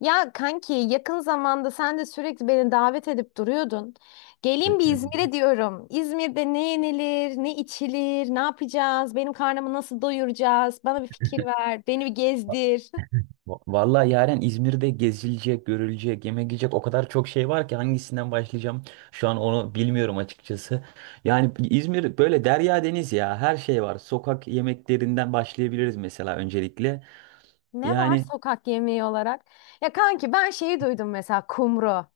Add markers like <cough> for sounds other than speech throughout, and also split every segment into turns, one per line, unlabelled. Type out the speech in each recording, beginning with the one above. Ya kanki yakın zamanda sen de sürekli beni davet edip duruyordun. Gelin bir
Yani
İzmir'e diyorum. İzmir'de ne yenilir, ne içilir, ne yapacağız, benim karnımı nasıl doyuracağız? Bana bir fikir ver, beni bir
va-
gezdir. <laughs>
Vallahi yaren İzmir'de gezilecek, görülecek, yemek yiyecek o kadar çok şey var ki hangisinden başlayacağım şu an onu bilmiyorum açıkçası. Yani İzmir böyle derya deniz ya, her şey var. Sokak yemeklerinden başlayabiliriz mesela öncelikle.
Ne var
Yani
sokak yemeği olarak? Ya kanki ben şeyi duydum mesela kumru.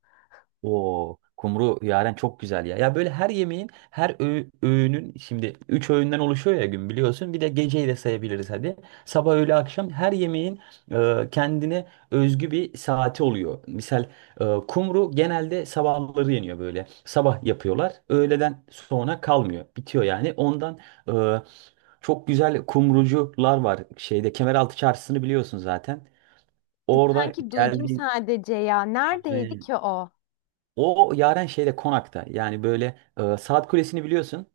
o kumru yaren çok güzel ya. Ya böyle her yemeğin, her öğünün şimdi 3 öğünden oluşuyor ya gün biliyorsun. Bir de geceyi de sayabiliriz hadi. Sabah, öğle, akşam her yemeğin kendine özgü bir saati oluyor. Misal kumru genelde sabahları yeniyor böyle. Sabah yapıyorlar. Öğleden sonra kalmıyor. Bitiyor yani. Ondan e, çok güzel kumrucular var. Şeyde Kemeraltı Çarşısı'nı biliyorsun zaten. Orada
Kanki duydum
geldiğin
sadece ya. Neredeydi ki o?
o Yaren şeyde konakta. Yani böyle saat kulesini biliyorsun.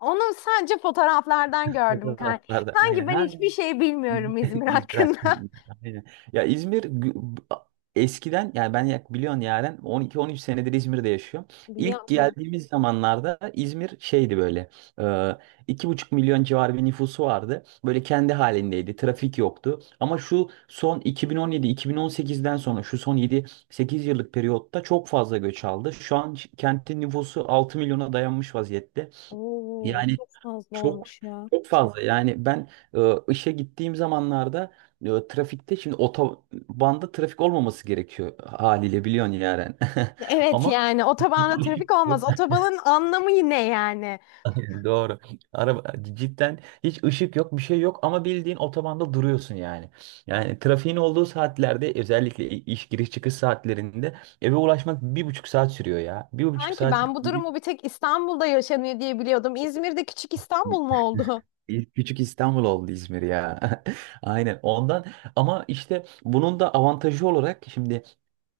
Onu sadece fotoğraflardan gördüm
Fotoğraf.
kanki. Kanki
Aynen.
ben
Ha,
hiçbir şey
<laughs>
bilmiyorum İzmir
İzmir
hakkında.
hakkında. Aynen. Ya İzmir eskiden yani ben biliyorsun yani 12-13 senedir İzmir'de yaşıyorum.
<laughs>
İlk
Biliyorum kanki.
geldiğimiz zamanlarda İzmir şeydi böyle e, iki buçuk milyon civarı bir nüfusu vardı. Böyle kendi halindeydi. Trafik yoktu. Ama şu son 2017-2018'den sonra şu son yedi sekiz yıllık periyotta çok fazla göç aldı. Şu an kentin nüfusu 6 milyona dayanmış vaziyette.
Oo,
Yani
çok fazla
çok
olmuş ya.
çok fazla. Yani ben işe gittiğim zamanlarda trafikte şimdi otobanda trafik olmaması gerekiyor haliyle biliyorsun yani. <laughs>
Evet
Ama
yani otobanda
ışık
trafik
yok.
olmaz. Otobanın anlamı ne yani?
<laughs> Doğru. Araba cidden hiç ışık yok, bir şey yok ama bildiğin otobanda duruyorsun yani. Yani trafiğin olduğu saatlerde özellikle iş giriş çıkış saatlerinde eve ulaşmak bir buçuk saat sürüyor ya. Bir buçuk
Sanki
saat.
ben bu durumu bir tek İstanbul'da yaşanıyor diye biliyordum. İzmir'de küçük İstanbul mu oldu? <laughs>
İlk küçük İstanbul oldu İzmir ya. <laughs> Aynen ondan ama işte bunun da avantajı olarak şimdi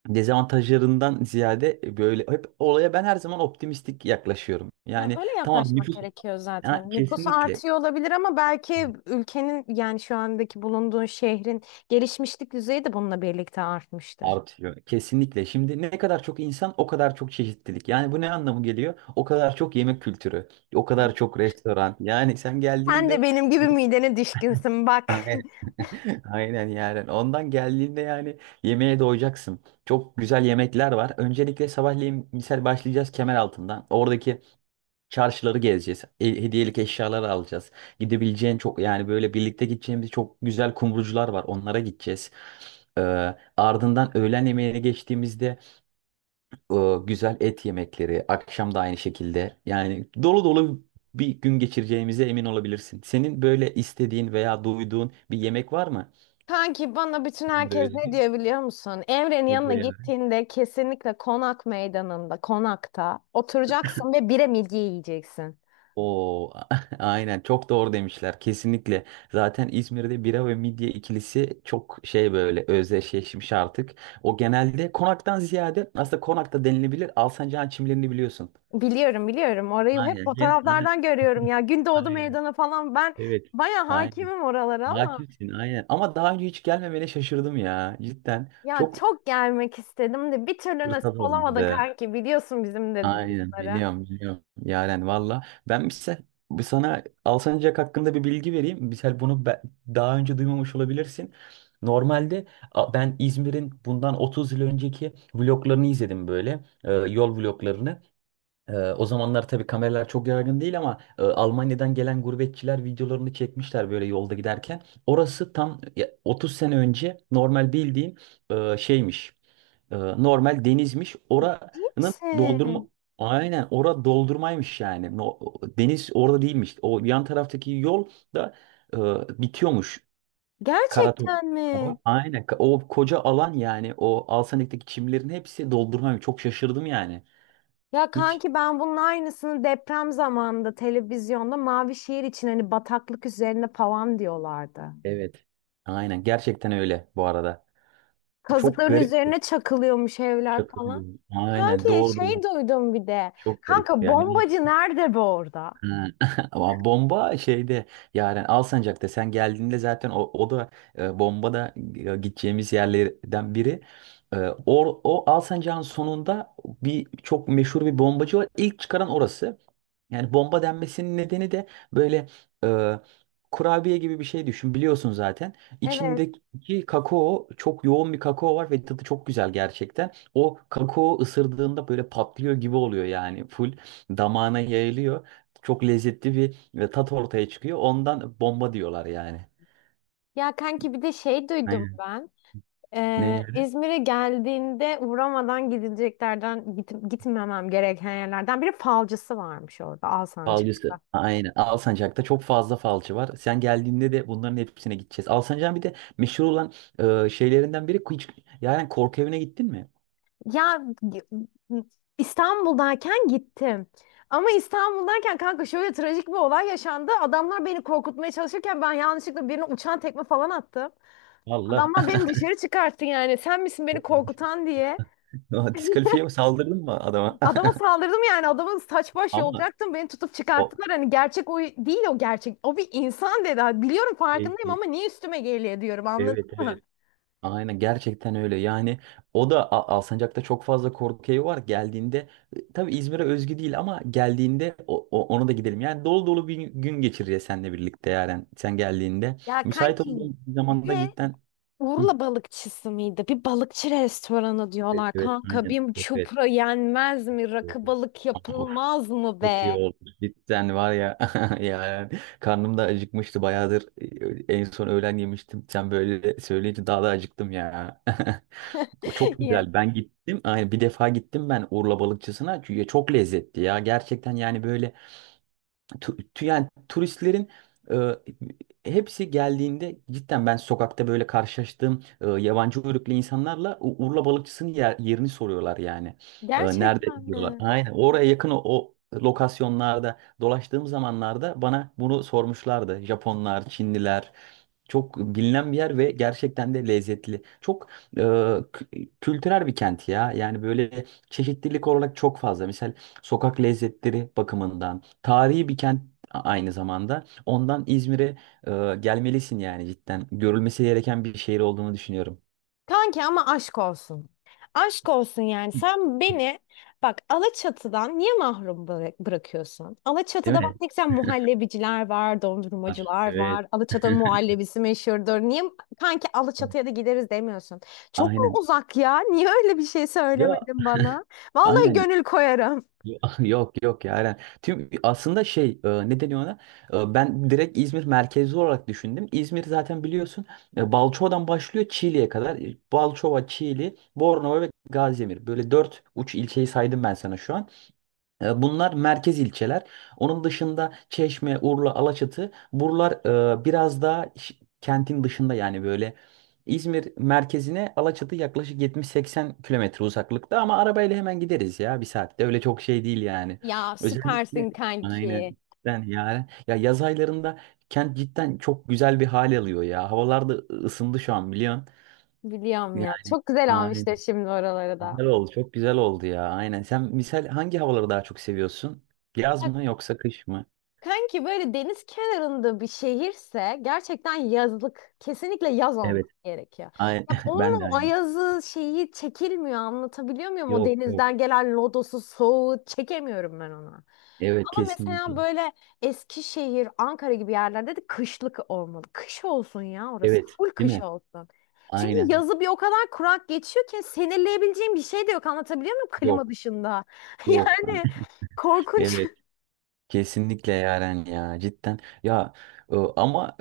dezavantajlarından ziyade böyle hep olaya ben her zaman optimistik yaklaşıyorum.
Ya
Yani
öyle
tamam,
yaklaşmak
nüfus
gerekiyor
ha,
zaten. Nüfus
kesinlikle
artıyor olabilir ama belki ülkenin yani şu andaki bulunduğun şehrin gelişmişlik düzeyi de bununla birlikte artmıştır.
artıyor. Kesinlikle. Şimdi ne kadar çok insan, o kadar çok çeşitlilik. Yani bu ne anlamı geliyor? O kadar çok yemek kültürü, o kadar çok restoran. Yani sen
Sen de
geldiğinde
benim gibi midene düşkünsün
<laughs>
bak. <laughs>
<laughs> aynen yani. Ondan geldiğinde yani yemeğe doyacaksın. Çok güzel yemekler var. Öncelikle sabahleyin misal başlayacağız Kemeraltı'ndan. Oradaki çarşıları gezeceğiz. Hediyelik eşyalar alacağız. Gidebileceğin çok yani böyle birlikte gideceğimiz çok güzel kumrucular var. Onlara gideceğiz. Ee, Ardından öğlen yemeğine geçtiğimizde e, güzel et yemekleri. Akşam da aynı şekilde. Yani dolu dolu bir gün geçireceğimize emin olabilirsin. Senin böyle istediğin veya duyduğun bir yemek var mı?
Kanki bana bütün
İzmir
herkes ne
Özgü.
diyor biliyor musun? Emre'nin
Ne
yanına
diyor ya?
gittiğinde kesinlikle konak meydanında, konakta oturacaksın ve bire midye yiyeceksin.
Oo, <laughs> aynen çok doğru demişler kesinlikle. Zaten İzmir'de bira ve midye ikilisi çok şey böyle özdeşleşmiş artık. O genelde konaktan ziyade aslında konakta denilebilir, Alsancak'ın çimlerini biliyorsun.
Biliyorum, biliyorum. Orayı hep
Aynen. Gene, aynen.
fotoğraflardan görüyorum
<laughs>
ya. Gündoğdu
Aynen.
Meydanı falan ben
Evet.
baya
Aynen.
hakimim oralara ama
Hakimsin aynen. Ama daha önce hiç gelmemene şaşırdım ya. Cidden
ya
çok
çok gelmek istedim de bir türlü
fırsat
nasip olamadı
olmadı.
kanki. Biliyorsun bizim de
Aynen
durumları.
biliyorum biliyorum. Yaren valla. Ben ise bir sana Alsancak hakkında bir bilgi vereyim. Mesela bunu daha önce duymamış olabilirsin. Normalde ben İzmir'in bundan 30 yıl önceki vloglarını izledim böyle. Yol vloglarını. O zamanlar tabii kameralar çok yaygın değil, ama Almanya'dan gelen gurbetçiler videolarını çekmişler böyle yolda giderken. Orası tam ya, 30 sene önce normal bildiğin şeymiş. Normal denizmiş.
Değil
Oranın doldurma.
misin?
Aynen, ora doldurmaymış yani. Deniz orada değilmiş. O yan taraftaki yol da e, bitiyormuş. Karatok.
Gerçekten mi?
Aynen. O koca alan yani, o Alsanik'teki çimlerin hepsi doldurmaymış. Çok şaşırdım yani.
Ya
Hiç.
kanki ben bunun aynısını deprem zamanında televizyonda mavi şehir için hani bataklık üzerine falan diyorlardı.
Evet. Aynen. Gerçekten öyle bu arada. Çok
Kazıkların
garip.
üzerine çakılıyormuş evler
Şaka
falan.
diyorum. Aynen.
Kanki
Doğru doğru.
şey duydum bir de.
Çok garip
Kanka
yani.
bombacı nerede be orada?
Ha, <laughs> ama bomba şeyde yani Alsancak'ta sen geldiğinde zaten o da bomba da gideceğimiz yerlerden biri. E, o Alsancak'ın sonunda bir, çok meşhur bir bombacı var. İlk çıkaran orası. Yani bomba denmesinin nedeni de böyle e, kurabiye gibi bir şey düşün, biliyorsun zaten.
Evet.
İçindeki kakao çok yoğun bir kakao var ve tadı çok güzel gerçekten. O kakao ısırdığında böyle patlıyor gibi oluyor yani full damağına yayılıyor. Çok lezzetli bir ve tat ortaya çıkıyor. Ondan bomba diyorlar yani.
Ya kanki bir de şey duydum
Aynen.
ben.
Ne yani?
İzmir'e geldiğinde uğramadan gidileceklerden gitmemem gereken yerlerden biri falcısı varmış orada Alsancak.
Falcısı. Aynen. Alsancak'ta çok fazla falcı var. Sen geldiğinde de bunların hepsine gideceğiz. Alsancak'ın bir de meşhur olan şeylerinden biri hiç, yani korku evine gittin mi?
Ya İstanbul'dayken gittim. Ama İstanbul'dayken kanka şöyle trajik bir olay yaşandı. Adamlar beni korkutmaya çalışırken ben yanlışlıkla birine uçan tekme falan attım.
Valla.
Adamlar beni dışarı çıkarttı yani. Sen misin beni korkutan diye.
<laughs> Diskalifiye
<laughs>
mi, saldırdın mı adama?
Adama saldırdım yani. Adamın saç
<laughs>
baş
Ama
yolacaktım. Beni tutup
o
çıkarttılar. Hani gerçek o değil, o gerçek. O bir insan dedi. Ha, biliyorum,
e,
farkındayım
e,
ama niye üstüme geliyor diyorum, anladın
evet
mı?
evet. Aynen gerçekten öyle. Yani o da Alsancak'ta çok fazla korku evi var. Geldiğinde tabii İzmir'e özgü değil ama geldiğinde ona da gidelim. Yani dolu dolu bir gün geçireceğiz seninle birlikte yani sen geldiğinde.
Ya
Müsait
kanki
olduğun bir zamanda
Ve
cidden. Hı.
Urla balıkçısı mıydı? Bir balıkçı restoranı
Evet,
diyorlar
evet,
kanka.
aynen.
Bir
Evet,
çupra yenmez mi?
evet.
Rakı balık
Of,
yapılmaz mı
çok iyi
be?
oldu. Cidden var ya, <laughs> yani karnım da acıkmıştı bayağıdır. En son öğlen yemiştim. Sen böyle söyleyince daha da acıktım ya. <laughs> O
<laughs>
çok
Ya,
güzel. Ben gittim. Aynen, bir defa gittim ben Urla balıkçısına. Çünkü çok lezzetli ya. Gerçekten yani böyle yani turistlerin e, hepsi geldiğinde cidden ben sokakta böyle karşılaştığım yabancı uyruklu insanlarla Urla balıkçısının yerini soruyorlar yani.
Gerçekten
Nerede diyorlar.
mi?
Aynen, oraya yakın o lokasyonlarda dolaştığım zamanlarda bana bunu sormuşlardı. Japonlar, Çinliler. Çok bilinen bir yer ve gerçekten de lezzetli. Çok kültürel bir kent ya. Yani böyle çeşitlilik olarak çok fazla. Mesela sokak lezzetleri bakımından tarihi bir kent aynı zamanda. Ondan İzmir'e gelmelisin yani cidden. Görülmesi gereken bir şehir olduğunu düşünüyorum.
Kanki ama aşk olsun. Aşk olsun yani. Sen beni bak Alaçatı'dan niye mahrum bırakıyorsun?
Değil
Alaçatı'da bak
mi?
ne güzel muhallebiciler var,
Var.
dondurmacılar
Evet.
var. Alaçatı'nın
<laughs>
muhallebisi meşhurdur. Niye kanki Alaçatı'ya da gideriz demiyorsun? Çok mu
Aynen.
uzak ya? Niye öyle bir şey
Ya
söylemedin bana? Vallahi
aynen.
gönül koyarım.
<laughs> Yok yok ya aynen. Tüm aslında şey ne deniyor ona? Ben direkt İzmir merkezli olarak düşündüm. İzmir zaten biliyorsun Balçova'dan başlıyor Çiğli'ye kadar. E, Balçova, Çiğli, Bornova ve Gaziemir. Böyle dört uç ilçeyi saydım ben sana şu an. E, bunlar merkez ilçeler. Onun dışında Çeşme, Urla, Alaçatı, buralar biraz daha kentin dışında yani böyle. İzmir merkezine Alaçatı yaklaşık 70-80 kilometre uzaklıkta ama arabayla hemen gideriz ya, bir saatte, öyle çok şey değil yani.
Ya
Özellikle
süpersin
aynen,
kanki.
ben yani ya yaz aylarında kent cidden çok güzel bir hal alıyor ya. Havalar da ısındı şu an biliyorsun.
Biliyorum ya.
Yani
Çok güzel
aynen.
almışlar şimdi oraları da.
Güzel oldu. Çok güzel oldu ya. Aynen. Sen misal hangi havaları daha çok seviyorsun? Yaz mı yoksa kış mı?
Kanki böyle deniz kenarında bir şehirse gerçekten yazlık, kesinlikle yaz olması
Evet.
gerekiyor.
Aynen.
Ya
<laughs> Ben
onun
de
o
aynı.
ayazı şeyi çekilmiyor, anlatabiliyor muyum? O
Yok yok.
denizden gelen lodosu, soğuğu çekemiyorum ben ona.
Evet,
Ama mesela
kesinlikle.
böyle Eskişehir, Ankara gibi yerlerde de kışlık olmalı. Kış olsun ya orası.
Evet.
Full
Değil
kış
mi?
olsun. Çünkü
Aynen.
yazı bir o kadar kurak geçiyor ki sinirleyebileceğim bir şey de yok, anlatabiliyor muyum, klima
Yok.
dışında? <laughs>
Yok.
Yani
<laughs>
korkunç.
Evet. Kesinlikle Yaren ya cidden ya, ama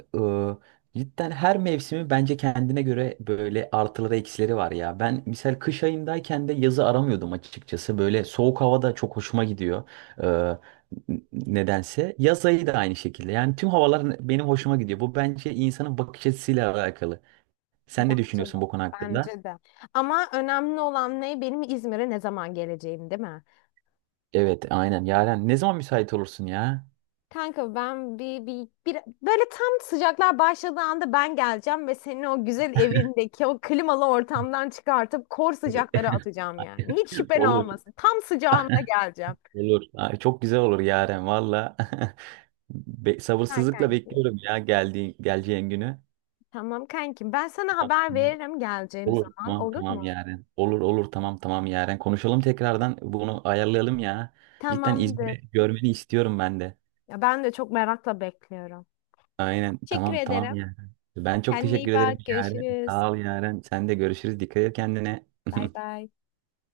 cidden her mevsimi bence kendine göre böyle artıları eksileri var ya. Ben misal kış ayındayken de yazı aramıyordum açıkçası. Böyle soğuk havada çok hoşuma gidiyor. E, Nedense yaz ayı da aynı şekilde. Yani tüm havalar benim hoşuma gidiyor. Bu bence insanın bakış açısıyla alakalı. Sen ne
Bence de.
düşünüyorsun bu konu hakkında?
Bence de. Ama önemli olan ne? Benim İzmir'e ne zaman geleceğim, değil mi?
Evet aynen Yaren, ne zaman müsait olursun ya?
Kanka ben bir böyle tam sıcaklar başladığı anda ben geleceğim ve seni o güzel evindeki o klimalı ortamdan çıkartıp kor sıcaklara
<laughs>
atacağım yani. Hiç şüphen
Olur
olmasın. Tam sıcağında geleceğim.
olur. Ay, çok güzel olur Yaren valla. <laughs>
Süper
Sabırsızlıkla
kanki.
bekliyorum ya geldiği geleceğin günü.
Tamam kankim. Ben sana
Tamam,
haber
tamam.
veririm geleceğim
Olur,
zaman.
tamam
Olur
tamam
mu?
yarın. Olur olur, tamam tamam yarın. Konuşalım, tekrardan bunu ayarlayalım ya. Cidden
Tamamdır.
İzmir'i görmeni istiyorum ben de.
Ya ben de çok merakla bekliyorum.
Aynen,
Teşekkür
tamam tamam
ederim.
yarın. Ben çok
Kendine iyi
teşekkür ederim
bak.
yarın.
Görüşürüz.
Sağ ol yarın. Sen de görüşürüz. Dikkat et kendine.
Bay
<laughs>
bay.